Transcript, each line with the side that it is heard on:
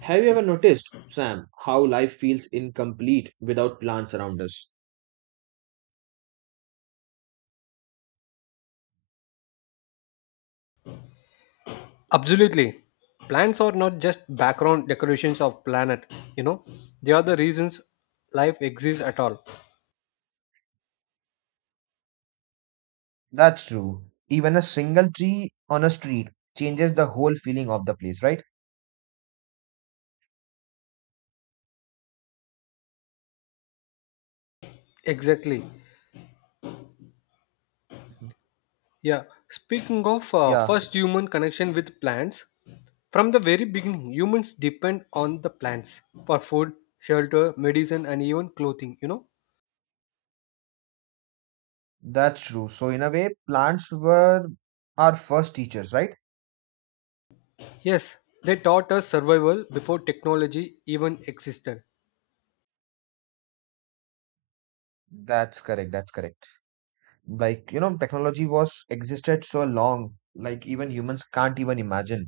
right: Have you ever noticed, Sam, how life feels incomplete without plants around us?
left: Absolutely. Plants are not just background decorations of planet, you know. They are the reasons life exists at all.
right: That's true. Even a single tree on a street changes the whole feeling of the place, right?
left: Exactly.
right: Mhm.
left: Yeah. Speaking of
right: Yeah,
left: first human connection with plants, from the very beginning, humans depend on the plants for food, shelter, medicine, and even clothing.
right: that's true. So in a way, plants were our first teachers, right?
left: Yes, they taught us survival before technology even existed.
right: That's correct. That's correct. Technology was existed so long, like even humans can't even imagine.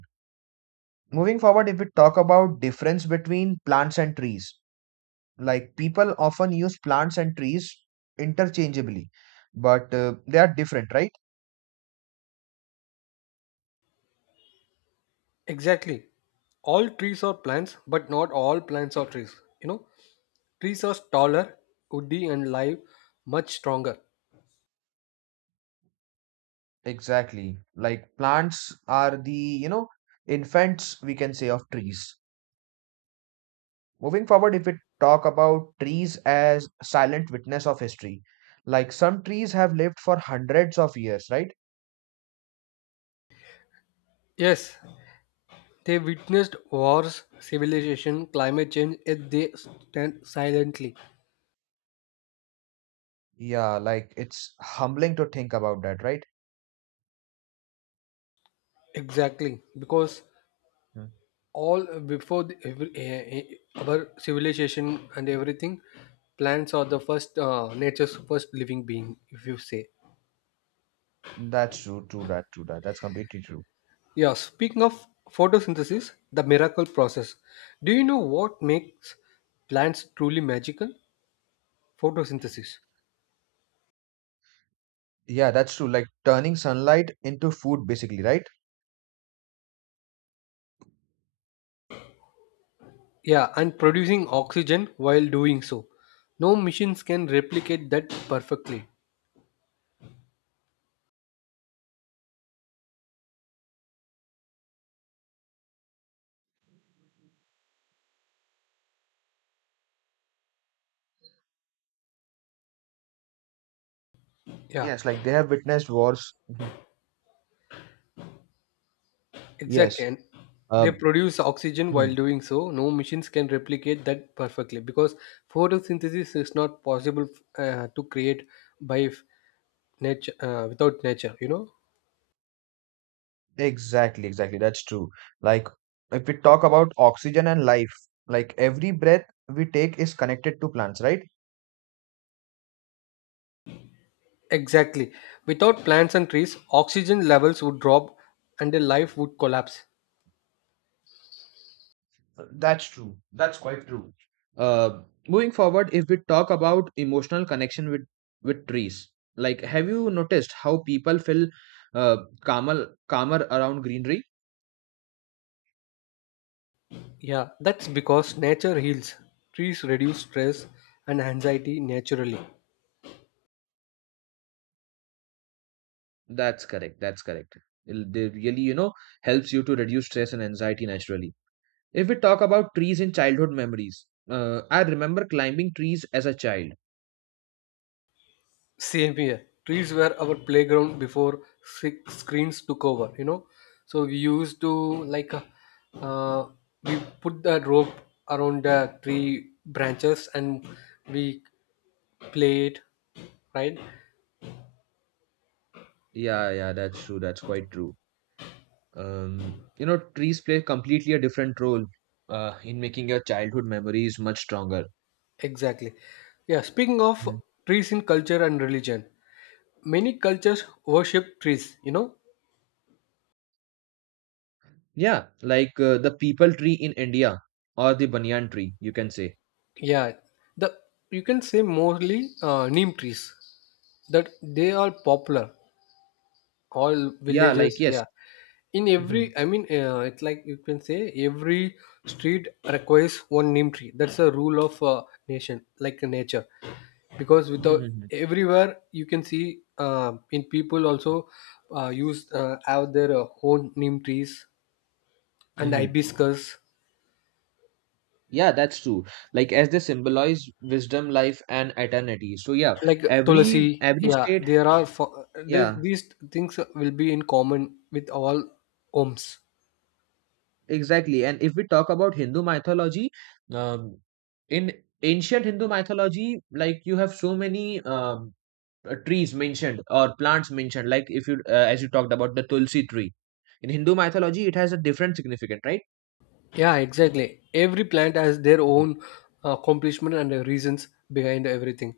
right: Moving forward, if we talk about difference between plants and trees, like people often use plants and trees interchangeably, but they are different, right?
left: Exactly. All trees are plants, but not all plants are trees. You know, Trees are taller, woody, and live much stronger.
right: Exactly. Like plants are the infants, we can say, of trees. Moving forward, if we talk about trees as silent witness of history, like some trees have lived for hundreds of years, right?
left: Yes, they witnessed wars, civilization, climate change, yet they stand silently.
right: Yeah, like it's humbling to think about that, right?
left: Exactly, because
right: Hmm.
left: all before the, every, eh, eh, our civilization and everything, plants are the first nature's first living being, if you say.
right: That's true, true that, true that. That's completely true.
left: Yeah, speaking of photosynthesis, the miracle process. Do you know what makes plants truly magical? Photosynthesis.
right: Yeah, that's true. Like turning sunlight into food, basically, right?
left: Yeah, and producing oxygen while doing so. No machines can replicate that perfectly. Yeah,
right: Yes, like they have witnessed wars. Mhm.
left: exactly.
right: Yes.
left: And they
right: Uh,
left: produce oxygen while
right: mhm.
left: doing so. No machines can replicate that perfectly because photosynthesis is not possible to create by nature without nature. You know
right: Exactly, exactly. That's true. Like if we talk about oxygen and life, like every breath we take is connected to plants, right?
left: exactly. Without plants and trees, oxygen levels would drop and the life would collapse.
right: That's true. That's quite true. Uh, moving forward, if we talk about emotional connection with trees, like have you noticed how people feel uh, calmer around greenery?
left: Yeah, that's because nature heals. Trees reduce stress and anxiety naturally.
right: That's correct. That's correct. They really, helps you to reduce stress and anxiety naturally. If we talk about trees in childhood memories, I remember climbing trees as a child.
left: Same here. Trees were our playground before screens took over. So we used to like uh, we put the rope around the tree branches and we played, right?
right: Yeah, yeah, that's true. That's quite true. You know, trees play completely a different role in making your childhood memories much stronger.
left: Exactly. Yeah, speaking of
right: Mhm.
left: trees in culture and religion, many cultures worship trees.
right: Yeah, like the people tree in India or the banyan tree, you can say.
left: Yeah, the you can say mostly neem trees that they are popular all
right: Yeah,
left: villages
right: like yes.
left: yeah in
right: Hmm.
left: every I mean it's like you can say every street requires one neem tree, that's a rule of nation like nature, because without
right: Hmm.
left: everywhere you can see in people also use have their own neem trees and
right: Hmm.
left: hibiscus,
right: Yeah, that's true. Like as they symbolize wisdom, life, and eternity. So yeah,
left: like tulsi,
right: every
left: yeah
right: state.
left: there are this,
right: Yeah,
left: these things will be in common with all homes.
right: exactly. And if we talk about Hindu mythology, um, in ancient Hindu mythology, like you have so many trees mentioned or plants mentioned, like if you, as you talked about the Tulsi tree. In Hindu mythology, it has a different significance, right?
left: Yeah, exactly. Every plant has their
right: Mhm.
left: own accomplishment and reasons behind everything.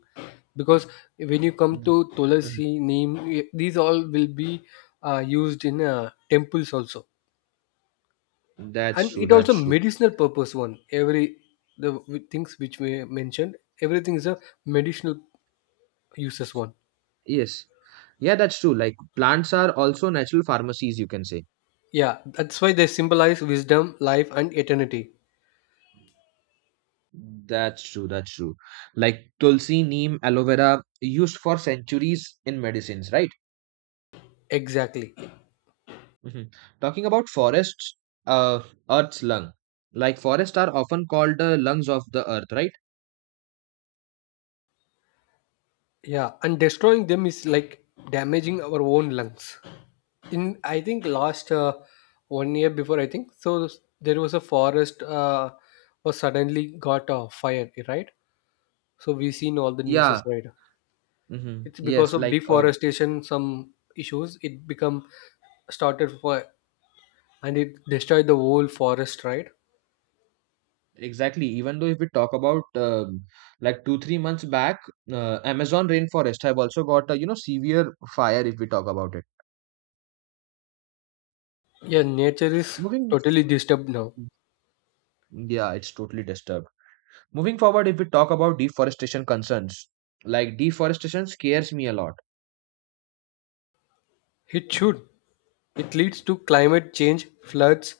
left: Because when you come
right: Mm,
left: to
right: mhm.
left: tulasi, neem, these all will be used in temples also,
right: That's
left: and
right: true.
left: it also
right: That's true.
left: medicinal purpose one. Things which we mentioned, everything is a medicinal uses one.
right: Yes. Yeah, that's true. Like plants are also natural pharmacies, you can say.
left: Yeah, that's why they symbolize wisdom, life, and eternity.
right: That's true. That's true. Like Tulsi, neem, aloe vera, used for centuries in medicines, right?
left: Exactly.
right: Mhm. Talking about forests, uh, Earth's lung. Like forests are often called the lungs of the earth, right?
left: Yeah, and destroying them is like damaging our own lungs. In I think last 1 year before I think so, there was a forest was suddenly got a fire, right? So we seen all the news,
right: Yeah.
left: right.
right: Hmm.
left: It's because
right: Yes.
left: of
right: Like
left: deforestation some issues it become started for, and it destroyed the whole forest, right.
right: exactly. Even though if we talk about like 2 or 3 months back, Amazon rainforest have also got a severe fire. If we talk about it,
left: Yeah, nature is
right: moving.
left: totally disturbed now.
right: Yeah, it's totally disturbed. Moving forward, if we talk about deforestation concerns, like deforestation scares me a lot.
left: It should. It leads to climate change, floods,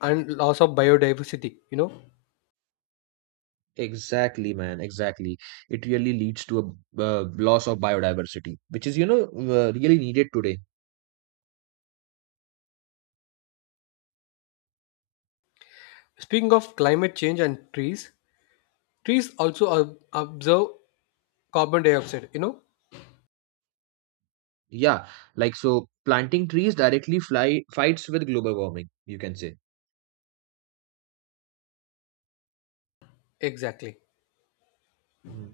left: and loss of biodiversity.
right: Exactly, man. Exactly. It really leads to a loss of biodiversity, which is, really needed today.
left: Speaking of climate change and trees. Trees also observe carbon dioxide?
right: Yeah, like so, planting trees directly fly fights with global warming, you can say.
left: Exactly.
right: Mm.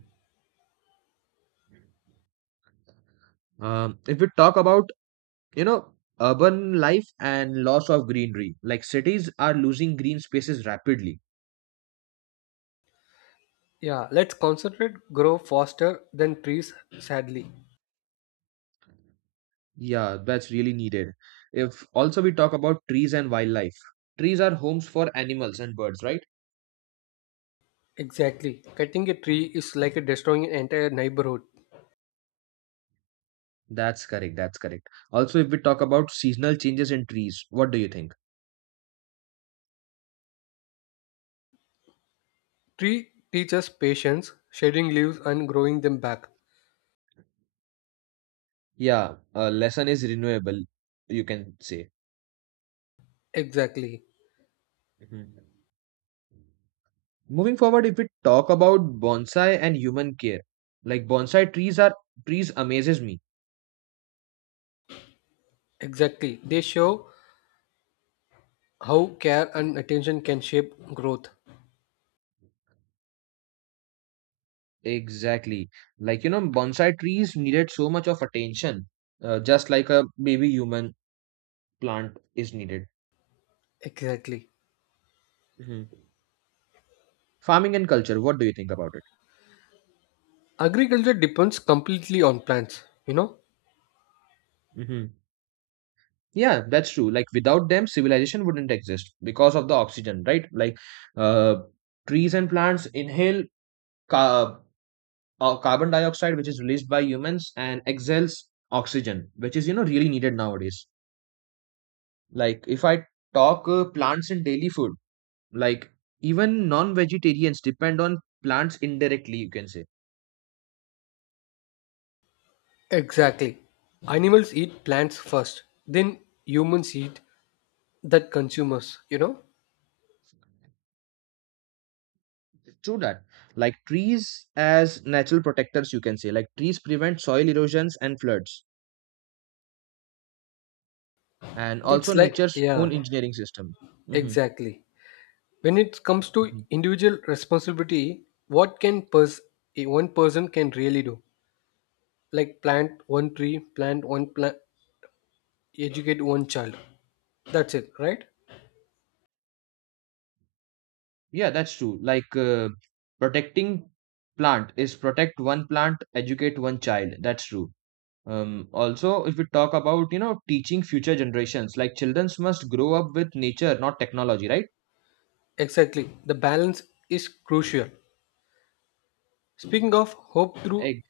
right: If we talk about, you know, urban life and loss of greenery, like cities are losing green spaces rapidly.
left: Yeah, let's concentrate grow faster than trees, sadly.
right: Yeah, that's really needed. If also we talk about trees and wildlife, trees are homes for animals and birds, right?
left: Exactly. Cutting a tree is like destroying an entire neighborhood.
right: That's correct. That's correct. Also, if we talk about seasonal changes in trees, what do you think?
left: Tree teaches patience, shedding leaves and growing them back.
right: Yeah, lesson is renewable, you can say.
left: Exactly.
right: Mhm. Moving forward, if we talk about bonsai and human care, like bonsai trees are trees amazes me.
left: Exactly. They show how care and attention can shape growth.
right: Exactly. Like you know, bonsai trees needed so much of attention, just like a baby human plant is needed.
left: Exactly.
right: Mhm. Farming and culture, what do you think about it?
left: Agriculture depends completely on plants?
right: Mhm. Yeah, that's true. Like without them, civilization wouldn't exist because of the oxygen, right? Like uh, trees and plants inhale ca- carbon dioxide, which is released by humans, and exhales oxygen, which is really needed nowadays. Like if I talk plants in daily food, like even non-vegetarians depend on plants indirectly. You can say
left: Exactly. Animals eat plants first, then humans eat that consumers?
right: true that. Like trees as natural protectors, you can say like trees prevent soil erosions and floods, and
left: It's
right: also
left: like,
right: nature's
left: yeah,
right: own engineering system. Hmm.
left: exactly. When it comes to
right: Mhm.
left: individual responsibility, what can one person can really do? Like plant one tree, plant one plant, educate one child. That's it, right?
right: Yeah, that's true. Like protecting plant is protect one plant, educate one child. That's true. Also, if we talk about teaching future generations, like children must grow up with nature, not technology, right?
left: Exactly. The balance is crucial. Speaking of hope through
right: Like,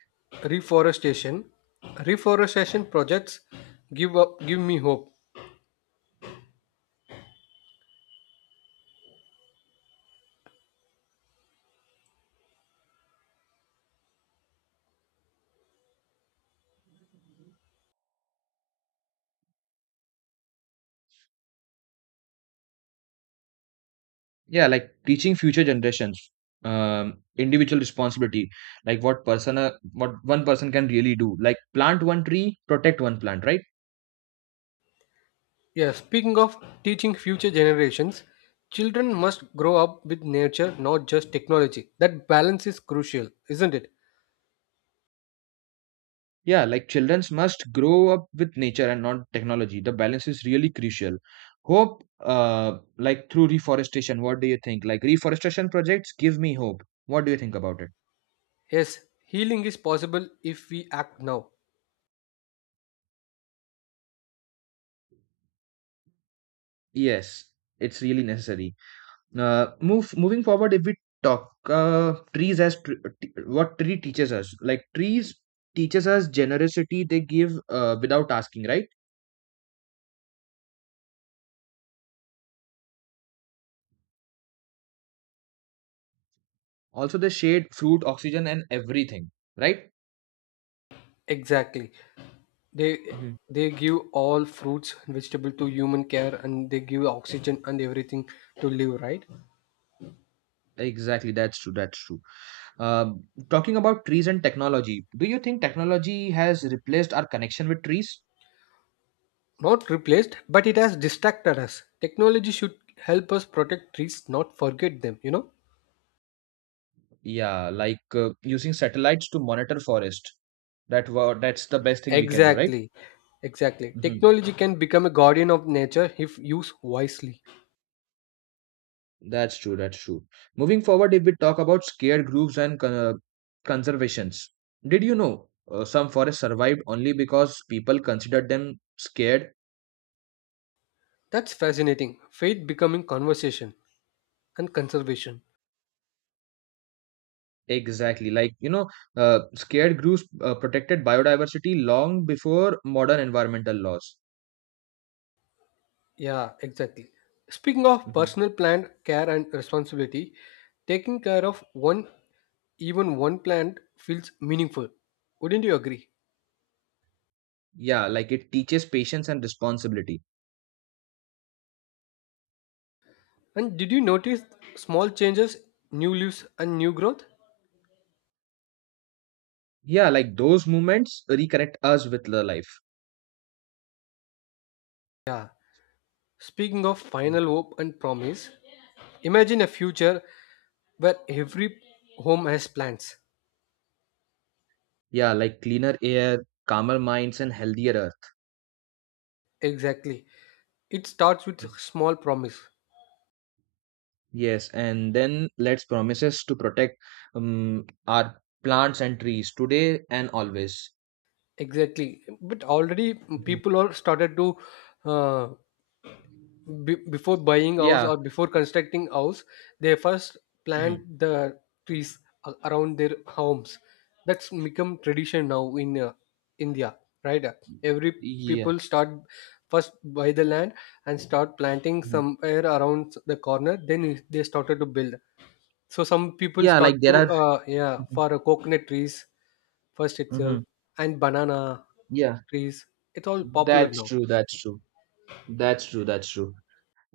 left: reforestation, reforestation projects give me hope.
right: yeah, like teaching future generations, individual responsibility, like what person, what one person can really do. Like plant one tree, protect one plant, right?
left: Yeah, speaking of teaching future generations, children must grow up with nature, not just technology. That balance is crucial, isn't it?
right: Yeah, like childrens must grow up with nature and not technology. The balance is really crucial. Hope, like through reforestation, what do you think? Like reforestation projects give me hope. What do you think about it?
left: Yes, healing is possible if we act now.
right: Yes, it's really necessary. Move moving forward, if we talk trees as what tree teaches us, like trees teaches us generosity. They give without asking, right? Also, the shade, fruit, oxygen, and everything, right?
left: Exactly. They
right: Mhm.
left: they give all fruits and vegetable to human care, and they give oxygen and everything to live, right?
right: Exactly, that's true. That's true. Um, talking about trees and technology, do you think technology has replaced our connection with trees?
left: Not replaced, but it has distracted us. Technology should help us protect trees, not forget them?
right: Yeah, like using satellites to monitor forest. That's the best thing we can do, right?
left: Exactly, exactly.
right: Hmm.
left: Technology can become a guardian of nature if used wisely.
right: That's true. That's true. Moving forward, if we talk about scared groups and conservations, did you know some forests survived only because people considered them scared.
left: That's fascinating. Faith becoming conversation and conservation.
right: Exactly. Like, you know, scared groups protected biodiversity long before modern environmental laws.
left: Yeah, exactly. Speaking of
right: Mhm.
left: personal plant care and responsibility, taking care of one, even one plant, feels meaningful. Wouldn't you agree?
right: Yeah, like it teaches patience and responsibility.
left: And did you notice small changes, new leaves, and new growth?
right: Yeah, like those movements reconnect us with the life.
left: Yeah. Speaking of
right: Mhm.
left: final hope and promise, imagine a future where every home has plans.
right: Yeah, like cleaner air, calmer minds, and healthier earth.
left: Exactly. It starts with
right: Mhm.
left: small promise.
right: Yes, and then let's promises to protect our plants and trees today and always.
left: Exactly. But already
right: Mhm.
left: people are started to uh, before buying house
right: Yeah.
left: or before constructing house, they first
right: Mhm.
left: plant the trees around their homes. That's become tradition now in India, right? Every
right: Yeah.
left: people start first buy the land and start planting
right: Mhm.
left: somewhere around the corner. Then they started to build. So some people
right: Yeah,
left: start
right: like there
left: to
right: are.
left: yeah
right: Mhm.
left: for coconut trees first itself,
right: Mhm.
left: and banana
right: Yeah.
left: trees. It's all popular
right: That's
left: now.
right: true. That's true. That's true. That's true.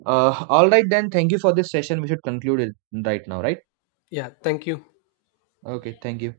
right: All right then. Thank you for this session. We should conclude it right now, right?
left: Yeah, thank you.
right: Okay. Thank you.